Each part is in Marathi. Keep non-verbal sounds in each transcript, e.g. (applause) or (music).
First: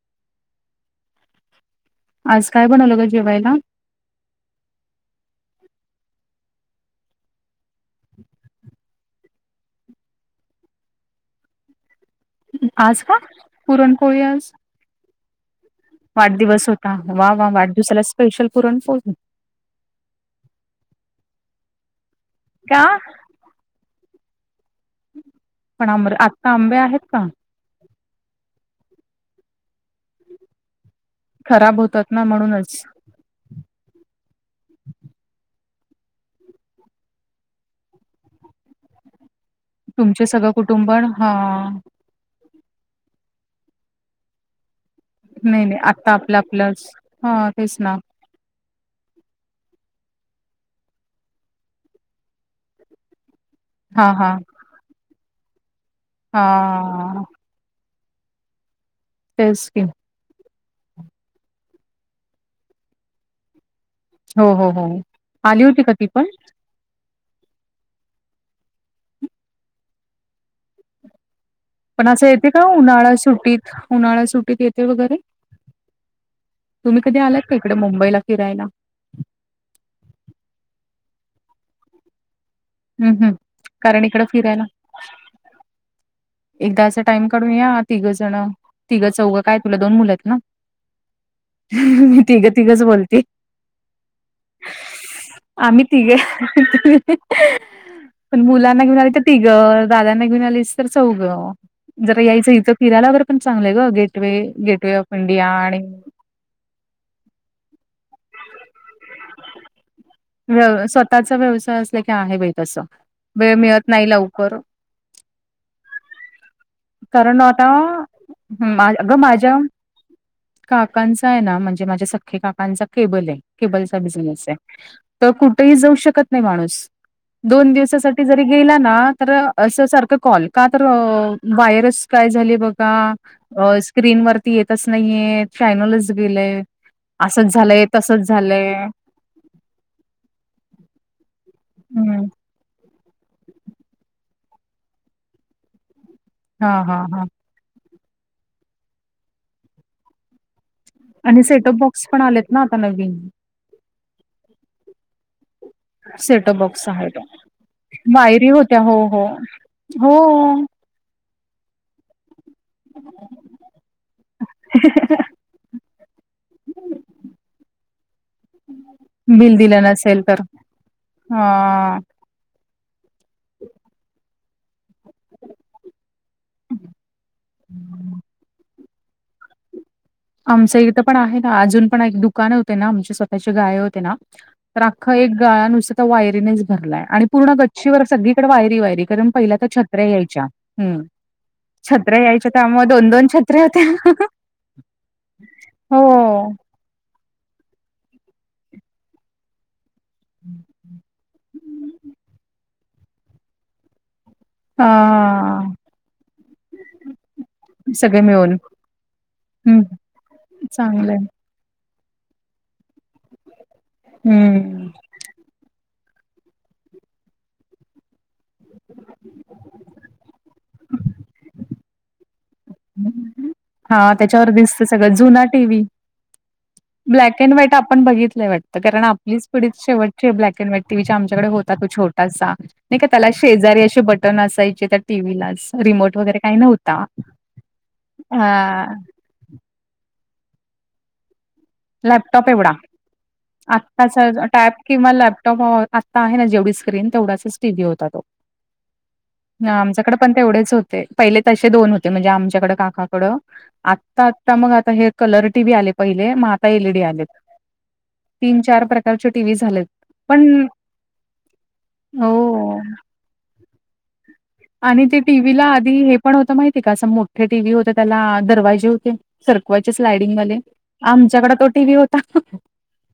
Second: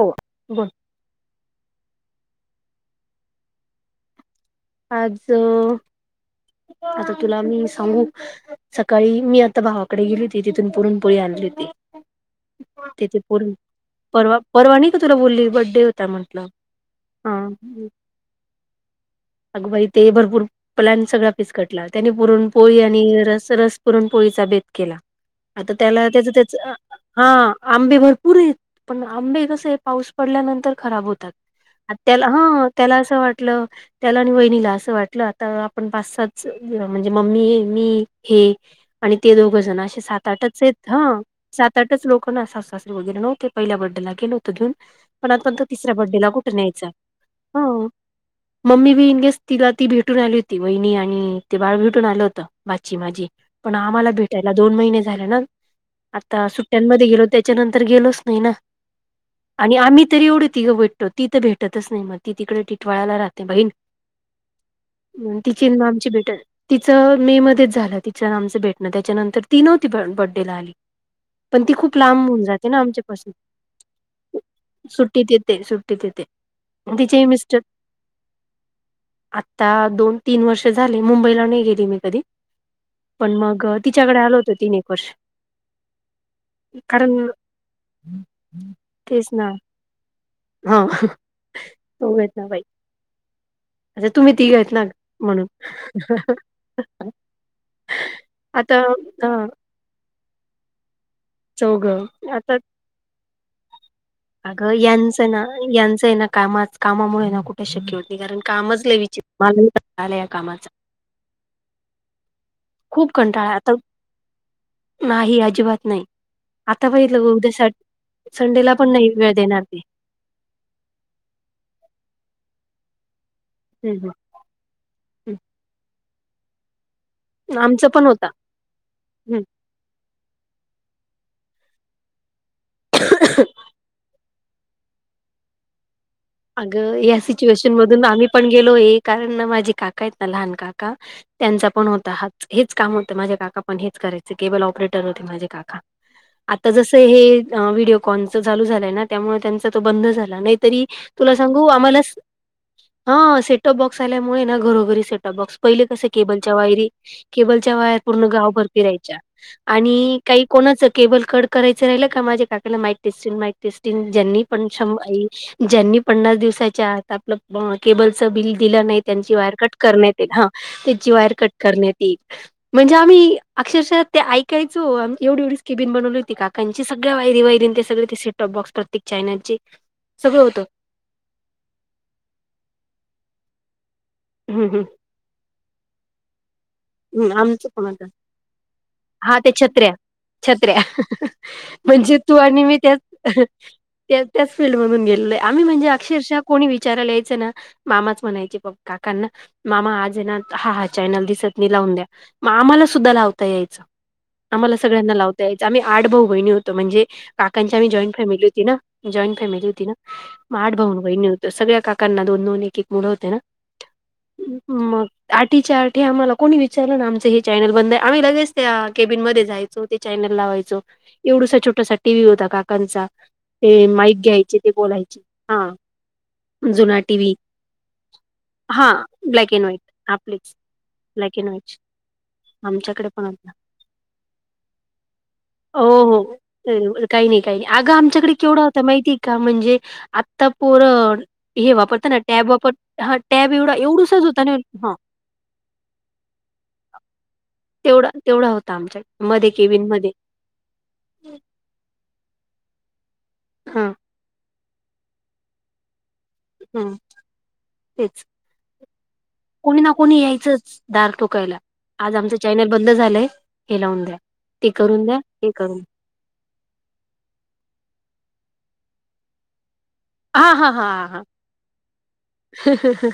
हो, बर. आज काय बनवलं ग जेवायला? आज, आता तुला मी सांगू? सकाळी, मी आता भावाकडे गेली होती, तिथून पुरणपोळी आणली ती. आज का? तिथे पोर, पुरणपोळी परवा आज. परवा नाही का, तुला बोलली बडडे होता म्हंटलं ह, हा वा वाढदवसाला स्पेशल पुरण पोळी. अगोबाई ते भरपूर प्लॅन सगळा पिसकटला, त्याने पुरून पोळी का? आणि रस, रस पुरण पोळीचा बेत केला, आता, पण आम त्याला त्याच आत्ता त्याच, आंबे आहेत का? हा, आंबे भरपूरेत. पण आंबे कस, पाऊस पडल्यानंतर खराब होतात. खराब होतात ना त्याला, हा, म्हणूनच. त्याला असं वाट (unintelligible) (inaudible) त्याला आणि वहिणीला असं वाटलं, आता आपण पाच, साच, म्हणजे, मम्मी मी हे आणि ते दोघ जण, असे तुमचे सात, सगळं आठच आहेत, कुटुंब हा, सात आठच लोक ना सासू सासरी वगैरे नव्हते पहिल्या बड्डेला, गेलं होतं घेऊन पण आत (unintelligible) नाही नाही तिसऱ्या आता बड्डेला आपलं कुठे आपलंच न्यायचा? हा. तेच ना मम्मी बी इन केेस तिला ती भेटून आली होती, वहिनी आणि ते बाळ भेटून आलं होतं. भाची माझी, पण आम्हाला हा हा भेटायला दोन महिने झाले ना, आता सुट्यांमध्ये हा गेलो त्या नंतर गेलोच नाही ना, तेच आणि की आम्ही तरी एवढी तिघं भेटतो, ती तर भेटतच नाही मग, ती तिकडे टिटवाळाला राहते बहीण. हो हो हो म आली तिची न होती का ती आमची पण? भेट तिचं, मे मध्येच झालं, तिचं ना आमचं भेटणं, त्याच्यानंतर तीनव ती बड्डेला आली. पण ती खूप लांब असं होऊन येते का जाते ना आमच्या उन्हाळा पाासून, सुट्टीत उन्हाळा सुट्टीत येते वगैरे? सुट्टीत येते, सु तिते ते तुम्ही कधी आलात का इकडे मुंबईला, फिरायला? आत्ता दोन तीन वर्ष झाले, मुंबईला नाही गेली मी कधी. हम्म हम्म पण मग कारण तिच्याकडे इकडे आलो होतो, फिरायला तीन एक वर्ष एकदा असा कारण टाइम काढून या, तिघं जण, तिघं, तेच चौघं, ना काय तुला दोन मुलं आहेत ना. हा दोघ मी आहेत ना तिघं बाई तिघंच बोलते. आता तुम्ही तिघ आहेत ना म्हणून आम्ही तघे (unintelligible) पण आता मुलांना घेऊन आली तर अ तिघ, दादांना घेऊन आलीस तर चौघं. चौघं जरा यायचं, आता इथं फिरायल्यावरर पण चांगलंय ग, गेटवे, गेटवे ऑफ इंडिया, आणि कामाच, कामामुळे ये ना कुठे शक्य होत नाही, कारण कामच लई विचित् व्य व्य स्वतःचा व्यवसाय असला की आहे बाई तसा, खूप कंटाळा वेळ आता मिळत नाही लवकर. नाही अजिबात नाही, आ आता बघीतल कारण उद्या, आता संडेला पण नाही अगं वेळ माझ्या देणार ते. काकांचा आहे ना म्हणजे माझ्या सख्खे काकांचा केबल आहे. केबलच हं, हं, बिनेस आहे, तर हं. कुठेही जाऊ शकत नाही माणूस, दोन आमचं पण दिवसासाठी होता जरी गेला ना तर हं. अस सारखं कॉल का तर वायरस काय झाली बघ. का, आ स्क्रीन वरती येतच नाहीये चॅनलच. अग या सिच्युएशन मधून आम्ही तसंच पण झालंय गेलोय. कारण माझे काका आहेत ना लहान काका त्यांचा पण होता हम्म हाच, हेच काम होतं माझ्या काका पण हेच करायच केबल ऑपरेटर होते माझे काका, आता हा जस हा हा हे अ व्हिडिओकॉनच चालू झालाय ना त्यामुळे त्यांचा तो बंद झाला नाही तरी तुला आणि सांगू सेटअप आम्हाला, बॉक्स पण आलेत ना आता नवीन हा सेटऑप बॉक्स आल्यामुळे ना घरोघरी सेटऑप बॉक्स. पहिले कसं केबलच्या सेटअप बॉक्स वायरी, आहेत. केबलच्या वायर पूर्ण वायरी गाव भर होत्या हो फिरायच्या. हो आणि काही हो. कोणाचं केबल कट करायच राहिलं का माझ्या काकाला माईक टेस्टिंग, माईक टेस्टिंग ज्यांनी पण, ज्यांनी पन्नास दिवसाच्या आता आपलं केबलच बिल दिलं नाही त्यांची वायर बिल कट दिलं करण्यात नसेल येईल तर हा त्याची वायर कट हा करण्यात येईल. म्हणजे आम्ही अक्षरशः ते ऐकायचो आम्ही एवढी-एवढी केबिन बनवली होती का. त्यांची सगळ्या आयरी-वायरी ते सगळे ते सेटअप बॉक्स प्रत्येक चॅनलचे. सगळं होतं. आमचं इथं पण आहे ना अजून पण एक दुकान होते ना आमची स्वतःची गाळे होते ना हम्म तर एक गळ्या नुसार तर वायरीनेच भरलाय आणि हम्म पूर्ण आमचं पण होतं. गच्चीवर सगळीकडे वायरी-वायरी. कारण हा त्या पहिल्या तर छत्र्या यायच्या छत्र्या हम्, म्हणजे छत्र्या तू यायच्या आणि मी त्यामुळं त्याच दोन-दोन छत्र्या होत्या. त्या त्याच फील्ड मधून गेलेलोय, आम्ही म्हणजे अक्षरशः हो कोणी विचारायला यायचे ना मामाच म्हणायचे प काकांना मामा हा हा, चॅनल दिसत मी लावून द्या मग आम्हाला सुद्धा लावता यायचं. आम्हाला सगळ्यांना लावता याच हा आम्ही आठ भाऊ-बहिणी होतो म्हणजे काकांची आम्ही जॉईंट सगळे फॅमिली मिळून होती ना, जॉईंट फॅमिली हम्म होती ना आठ चांगलंय. भाऊ-बहिणी होती. तर सगळ्या काकांना दोन-दोन एक-एक मुलंं होते न, हम्म. मग? आठीच्या आठे आम्हाला कोणी विचारलं ना आमच हे चॅनल बंद आहे आम्ही लगेच त्या कॅबिन मध्ये जायचो ते चॅनल लावायचो एवढसा छोटसा टीव्ही होता का हा त्याच्यावर दिसत सगळं बोलायचे जुना हा टीव्ही. जुना T V black and white आपण बघितलंय वाटतं हा कारण आपलीच ब्लॅक अँड पिढी व्हाईट शेवटची आपलेच ब्लॅक अँड व्हाईट टीव्हाचा ब्लॅक अँड आमच्याकडे व्हाईट होतो छोटासा नाही का आमच्याकडे पण त्याला होता शे जरी असे बटन असायचे त्या टीव्हीलाच हो रिमोट हो वगैरे काही नव्हता. काही नाही काही अगं आमच्याकडे अ केवढा होता माहितीय का? म्हणजे आता पोर हे वापरता ना लॅपटॉप टॅब एवढा वापर, हा टॅब एवढा एवढुसाच होता ना ह त्या लॅपटॉप वर आत्ता आहे ना जेवढी स्क्रीन तेवढाच टीव्ही होता तेवढा, तो. तेवढा होता आमच्या मध्ये केबिन मध्ये. आमच्याकडे पण तेवढेच होते पहिले तसे दोन होते म्हणजे आमच्याकड काकाकडं हा आत्ता मग आता हे कलर टी व्ही आले पहिले मग आता हा एलईडी आलेत. तेच, तीन चार प्रकारचे टीव्ही कोणी झालेत ना कोणी पण यायचंच दार ठोकायला. आज आमचं चॅनल हो बंद झालंय हे लावून द्या. करून आणि द्या ते हे टीव्हीला करून आधी हे पण होत माहितीय का असं मोठे टीव्ही होते त्याला दरवाजे होते. सरकवायचे स्लायडिंग हा वाले हा हा आमच्याकडे तो टीव्ही होता. आहा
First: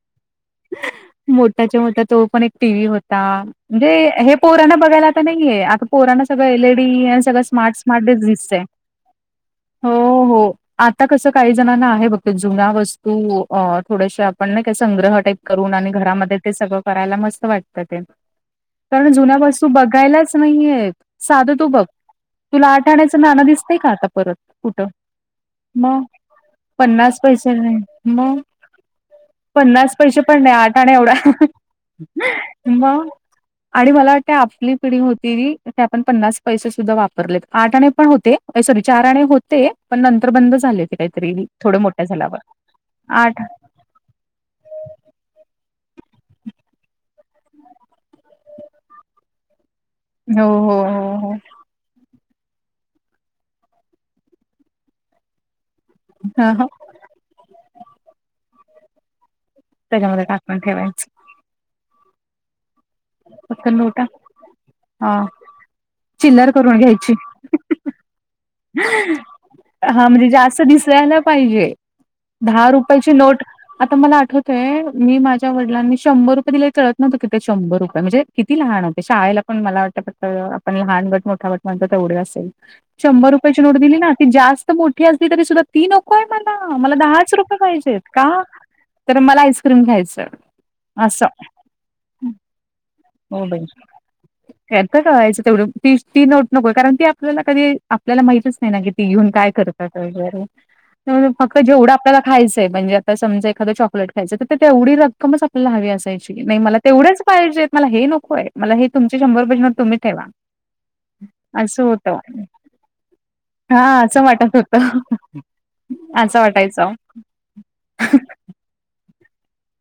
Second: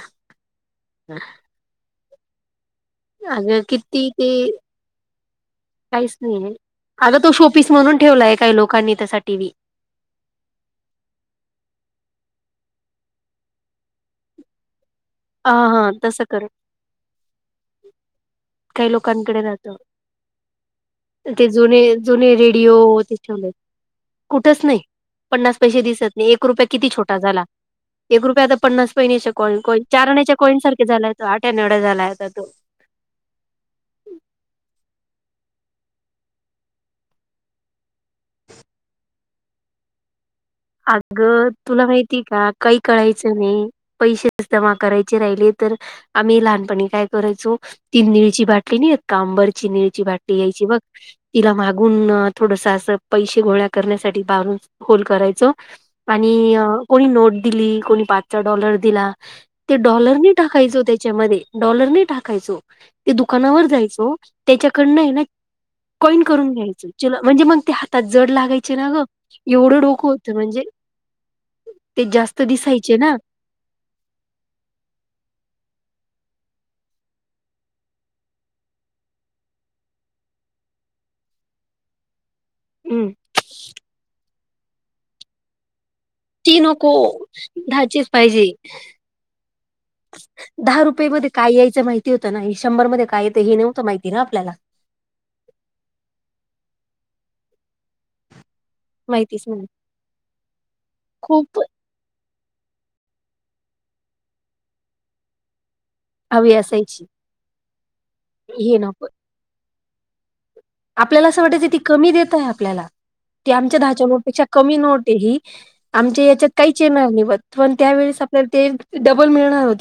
त्याच्या म तो पण एक टीव्ही होता म्हणजे किती ते हे पोरांना बघायला आता नाहीय आता काहीच पोरांना सगळं नाहीये एल अगं डी तो सगळं शोपीस स्मार्ट म्हणून स्मार्टच ठेवलाय डीजीच काही आहे लोकांनी तसा टीव्ही हो हो. आता कसं काही जणांना आहे बघ ते जुन्या वस्तू अ थोडेशया आपण नाही काय संग्रह टाइप ह करून आणि हा तसं घरामध्ये कर ते सगळं करायला मस्त वाटतं ते. काही कारण जुन्या लोकांकडे वस्तू राहतं बघायलाच नाहीये. ते जुने जुने रेडिओ ते नाणं ठेवलेत दिसतंय का आता परत कुठच नाही. कुठं? पन्नास पैशे मग दिसत नाही एक रुपया किती छोटा पन्नास झाला पैसे नाही एक मग रुपया आता पन्नास पैने शे कॉल कॉइन पन्नास पैसे चारण्याच्या पण नाही कॉइनसारखे झालाय तो आट्याना एवढा झालाय आता तो. म आणि मला वाटतें आपली पिढी होती ती ते आपण पन्नास पैसे सुद्धा वापरलेत आठाणे पण होते सॉरी चाराणे होते पण नंतर बंद झाले होते काहीतरी अगं थोडे तुला मोठ्या माहिती झाल्यावर का काही कळायचं आठ नाही पैशेच जमा करायचे राहिली तर आम्ही लहानपणी काय करायचो ती निळची बाटली नाही येत कांबरची निळ ची बाटली हो यायची हो बघ हो हो तिला माघून थोडसा असं पैशे गोळ्या करण्यासाठी पारून होल करायचो आणि ह ह कोणी नोट दिली कोणी पाचचा डॉलर दिला ते डॉलर त्याच्यामध्ये नी टाकून टाकायचो ठेवायचं त्याच्यामध्ये डॉलर नी टाकायचो. ते दुकानावर फक्त नोटा जायचं त्याच्याकडनं आहे हा ना कॉइन चिल्लर करून घ्यायचं घ्यायची चला म्हणजे मग ते हातात जड लागायचे ना गं एवढं हा डोकं म्हणजे म्हणजे जास्त दिसयला ना पाहिजे ते जास्त दहा दिसायचे ना रुपयाची नोट आता मला आठवतय मी माझ्या वडिलांनी शंभर रुपये दिले कळत नव्हतं कि ते शंभर रुपये म्हणजे किती लहान होते शाळेला पण मला वाटतं फक्त आपण लहान गट मोठागट म्हणतो तेवढे असेल. हम्म. शंभर रुपयाची नोट दिली ना ती जास्त मोठी असली तरी सुद्धा ती नकोय ती मला नको मला दहाच रुपये पाहिजेत दहाचीच का? पाहिजे. तर मला आईस्क्रीम घ्यायचं दहा रुपये असं मध्ये काय येया च माहिती होतं ना शंभर मध्ये काय येतं हे नव्हतं माहिती ना आपल्याला. त्यात कळायचं तेवढं ती ती नोट नको कारण ती आपल्याला कधी आपल्याला माहितच नाही ना की ती घेऊन माहितीच काय नाही करतात वगैरे फक्त खूप जेवढ आपल्याला खायचंय म्हणजे आता समज एखादा चॉकलेट खायचं तर तेवढी रक्कमच आपल्याला हवी असाय ची हवी नाही मला असायची तेवढ्याच पाहिजेेत मला हे नकोय मला हे तुमची शंभर पैशे नोट तुम्ही ठेवा. आपल्याला असं वाटायचं ती कमी देत आहे आपल्याला. ते आमच्या हा दहाच्या असं नोटपेक्षा वाटत होत कमी नोट आहे ही आमच्या असं याच्यात वाटायचं काहीचं नाव निभत नाही पण त्यावेेळेस आपल्या ते डबल मिळणार हो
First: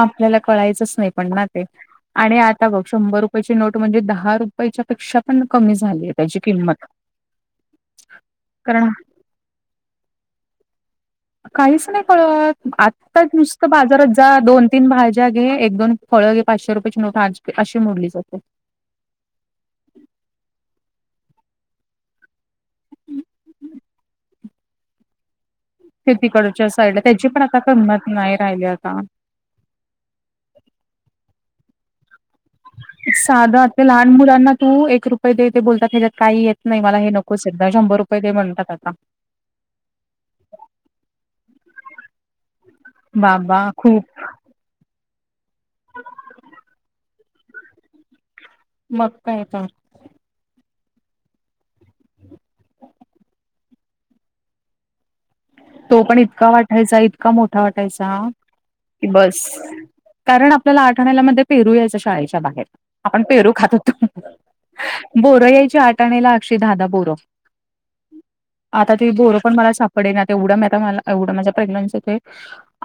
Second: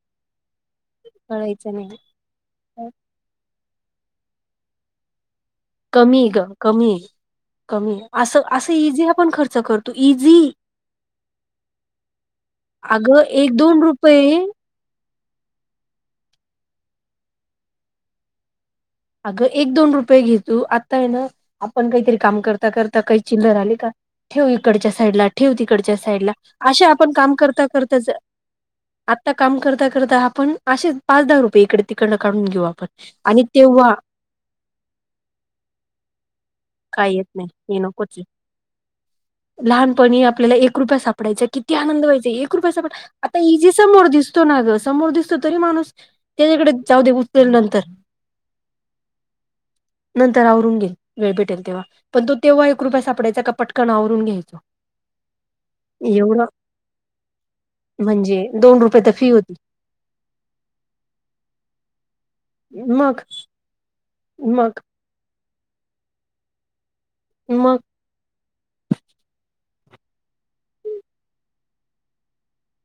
आपल्याला कळायचंच नाही पण ना ते. कळायचं नाही आणि आता बघ शंभर रुपयाची नोट म्हणजे दहा रुपयाच्या पेक्षा पण कमी झा कमी गं कमी आहे कमी आहे असं असं कारण इझी आपण खर्च करतो इझी काहीच नाही कळत अगं आत्ताच एक नुसतं दोन बाजारात जा रुपये दोन तीन भाज्या घे, एक-दोन फळं घे, पाचशे रुपयाची नोट आज अशी मोडली जाते. अगं एक दोन रुपये घे तू आत्ता आहे ना, आपण काहीतरी काम करता-करता काही चिल्लर आली का ठेव इकडच्या साईडला, ठेव तिकडच्या ते साईडला तिकडच्या अशी साईडला आपण त्याची काम पण आता करता किंमत करताच नाही राहिली आता आ ता काम करता-करता आपण अशेच पाच दहा रुपये इकडं-तिकडनं काढून घेऊ आपण. आणि सादा ते तेव्हा लहान मुलांना तू एक रुपये देे ते बोलतात ह्याज्यात काही येत नाही मला हे, काय येत नकोच नाही आहे एकदा हे शंभर नकोच रुपये आहे. दे म्हणतात आता. लहानपणी आपल्याला एक रुपया सापडायचा, किती आनंद व्हायचा. एक रुपया सापडालाय. आता बाबा इझी खूप समोर दिस दिसतो ना गं. समोर दिसतो तरी माणूस, त्याच्याकडे जाऊ दे उचलेल नंतर मग काय तर? नंतर आवरून घे, वेळ भेटेल तेव्हा. पण तो तेव्हा एक रुपया सापडायचा का पटकन आवरून घ्यायचो तो पण एवढं इतका वाटायचा, इतका मोठा वाटायचा म्हणजे दोन रुपये की तर फी बस. होती कारण आपल्याला आठआण्याला मध्ये पेरू यायचा, शाळेच्या बाहेर मग आपण पेरू खात होतो. मग? बोरं यायची आठआण्याला अशे दहा-दहा बोरं. मग? आता ते बोरं पण, मला सापडेना. आता ऐवढं मी, आता मला एवढं माझ्या प्रेग्नसीमध्ये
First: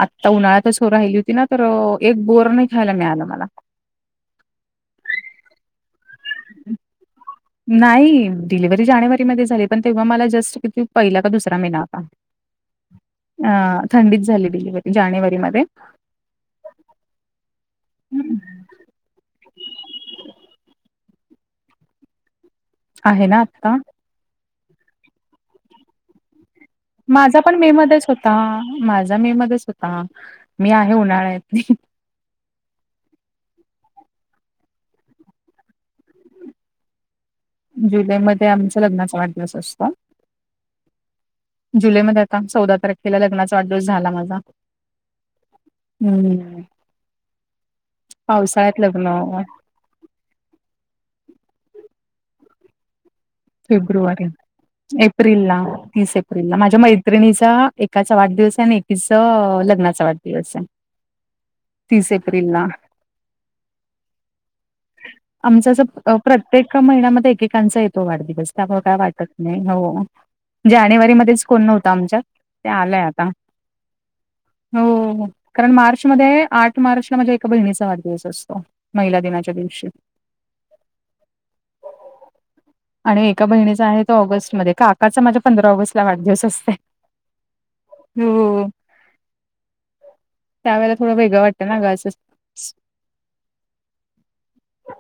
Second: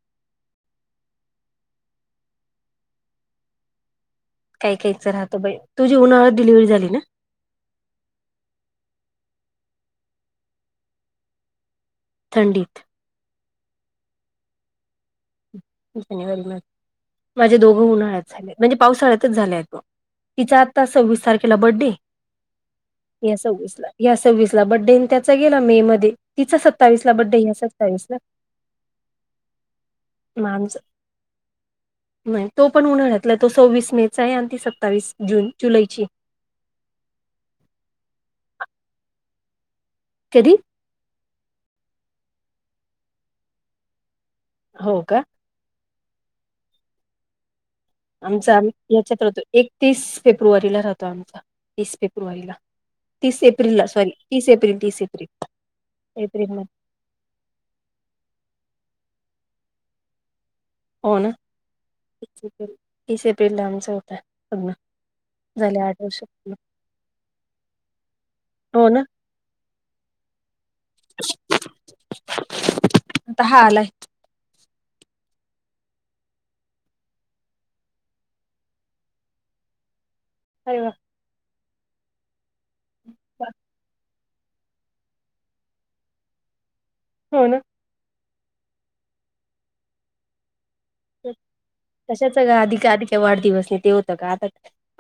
आत्ता उन्हाळ्या पासूनच राहिली होती ना, तर एक बोर नाही खायला मिळालं मला. काही काहीचं राहतो बाई, तुझी उन्हाळ्यात डीलिव्हरी झाली ना? नाही. डिलिव्हरी जानेवारीमध्ये झाली, पण तेव्हा मला जस्ट किती पहिला का दुसरा महिना होता. थंडीत. अं.. थंडीत झालेली डिलेव्हरी, जानेवारीमध्ये. जानवारी महीन्यात माझे दोघं उन्हाळ्यात झाले म्हणजे पावसाळ्यातच झालेयत बघ. तिचा आत्ता सव्वीस तारखे खेला बड्डे? आहे ह्या ना सव्वीस आत्ता. ला. ह्या सव्वीस ला बड्डे, त्याचा गेला मे मध्ये. तिचा स माझा पण मे मध्येच होता, माझा मे मध्येच होता. मग मी आमचा आहे उन्हाळ्यातली. नाही तो पण उन्हाळ्यातला, तो सव्वीस मेचा आहे. आणि ती सत्तावीस जून-जुलैची जुलैमध्ये आमचा लग्नाचा वाढदिवस असतो. कधी? जुलैमध्ये आता, चौदा तारखेला लग्नाचा वाढदिवस झाला माझा. हो, का? हम्म्. आमचा आम् लग्न याच्यात राहतो एक तीस फेब्रुवारीला राहतो आमचा, तीस फेब्रुवारीला. तीस एप्रिलला सॉरी फेब्रुवारी, तीस एप्रिल तीस एप्रिल एप्रिलला. तीस एप्रिल ला माझ्या मै त्रिणीचा एकाचा वाढदिवस आहे आणि एकीचा लग्नाचा वाढदिवस आहे. हो, ना? एप्रिलला. तीस एप्रिल ला आमचा होता. आमचा झाले आठ असं वर्ष प्रत्येक महिन्यामध्ये एकेकांचा येतो वाढदिवस असल्यामुळे हो काय ना वाटत नाही हो. जानेवारीमध्येच कोण नव्हतं आमच्यात, ते आलंय आता आलाय. हो. कारण मार्च मध्ये, आठ मार्चला माझ्या एका बहिणीचा वाढदिवस असतो. महिला दिनाच्या दिवशी. अरे वा! आणि एका बहिणीचा आहे तो ऑगस्टमध्येध्ये का काकाचा माझ्या पंधरा ऑगस्टला वाढदिवस असते. हो ना. हो त्यावेळे तशाच का आधी का आधी का वाढदिवस नाही ते होतं का आता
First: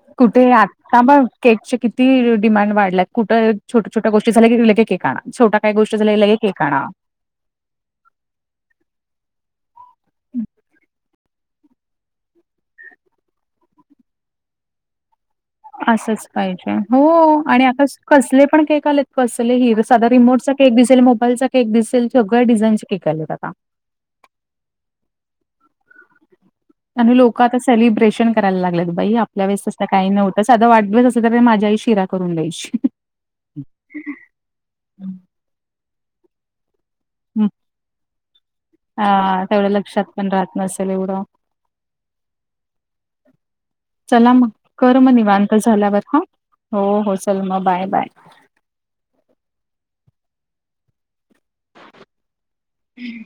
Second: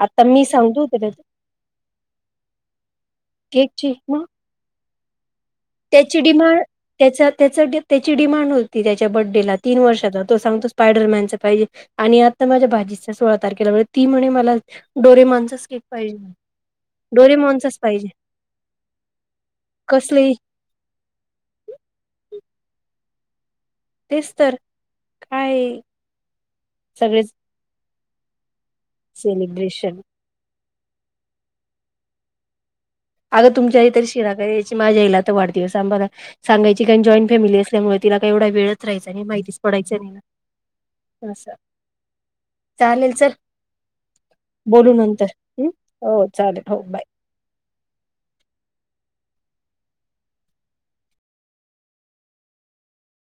आता कुठे मी सांगतो होत आता त्या बघ केकचे किती डिमांड वाढलाय कुठं छोट केकची छोटया मग गोष्टी झाल्या की लगेच केक आणा, छोट त्याची डिमांड त्याचा त्याचा त्याची डिमांड होती त्याच्या बडडेला तीन वर्षाचा तो सांगतो स्पायडरमॅनचा पाहिजे. आणि आता माझ्या भाचीचा सोळा तारखेला ती म्हणे मला डोरे मनचा असंच पाहिजे, हो, आणि आका पाहिजे कसले पण केक आलेत, कसले हि, साध कसले रिमोट केक दिसेल, मोबाईलचा केक दिसेल, सगळ्या डिझाईनचे केक आलेत आता. तेच तर, काय आणि सगळेच लोकं आता सेलिब्रेशन करायला लागलेत बाई, आपल्या वेळेस तसं सेलिब्रेशन काही नव्हतं. साधं वाढदिवस असलं तर, माझी आई शिरा करून द्यायची. अगं तुमची आई तर शिरा करायची, माझ्या आईला तर वाढदिवस सांग बरं सांगायची. कारण जॉईंट फॅमिली असल्यामुळे तिला का एवढा वेळंच राहायचा नाही, हा माहितीच तेवढं पडायचं लक्षात नाही पण राहत नसेल एवढं ना असं. चालेल चल. चला मग, बोलू कर मग नंतर निवांत हम्म झाल्यावर बाय, हो चालेल हा, हो हो, चल मग बाय बाय. हम्.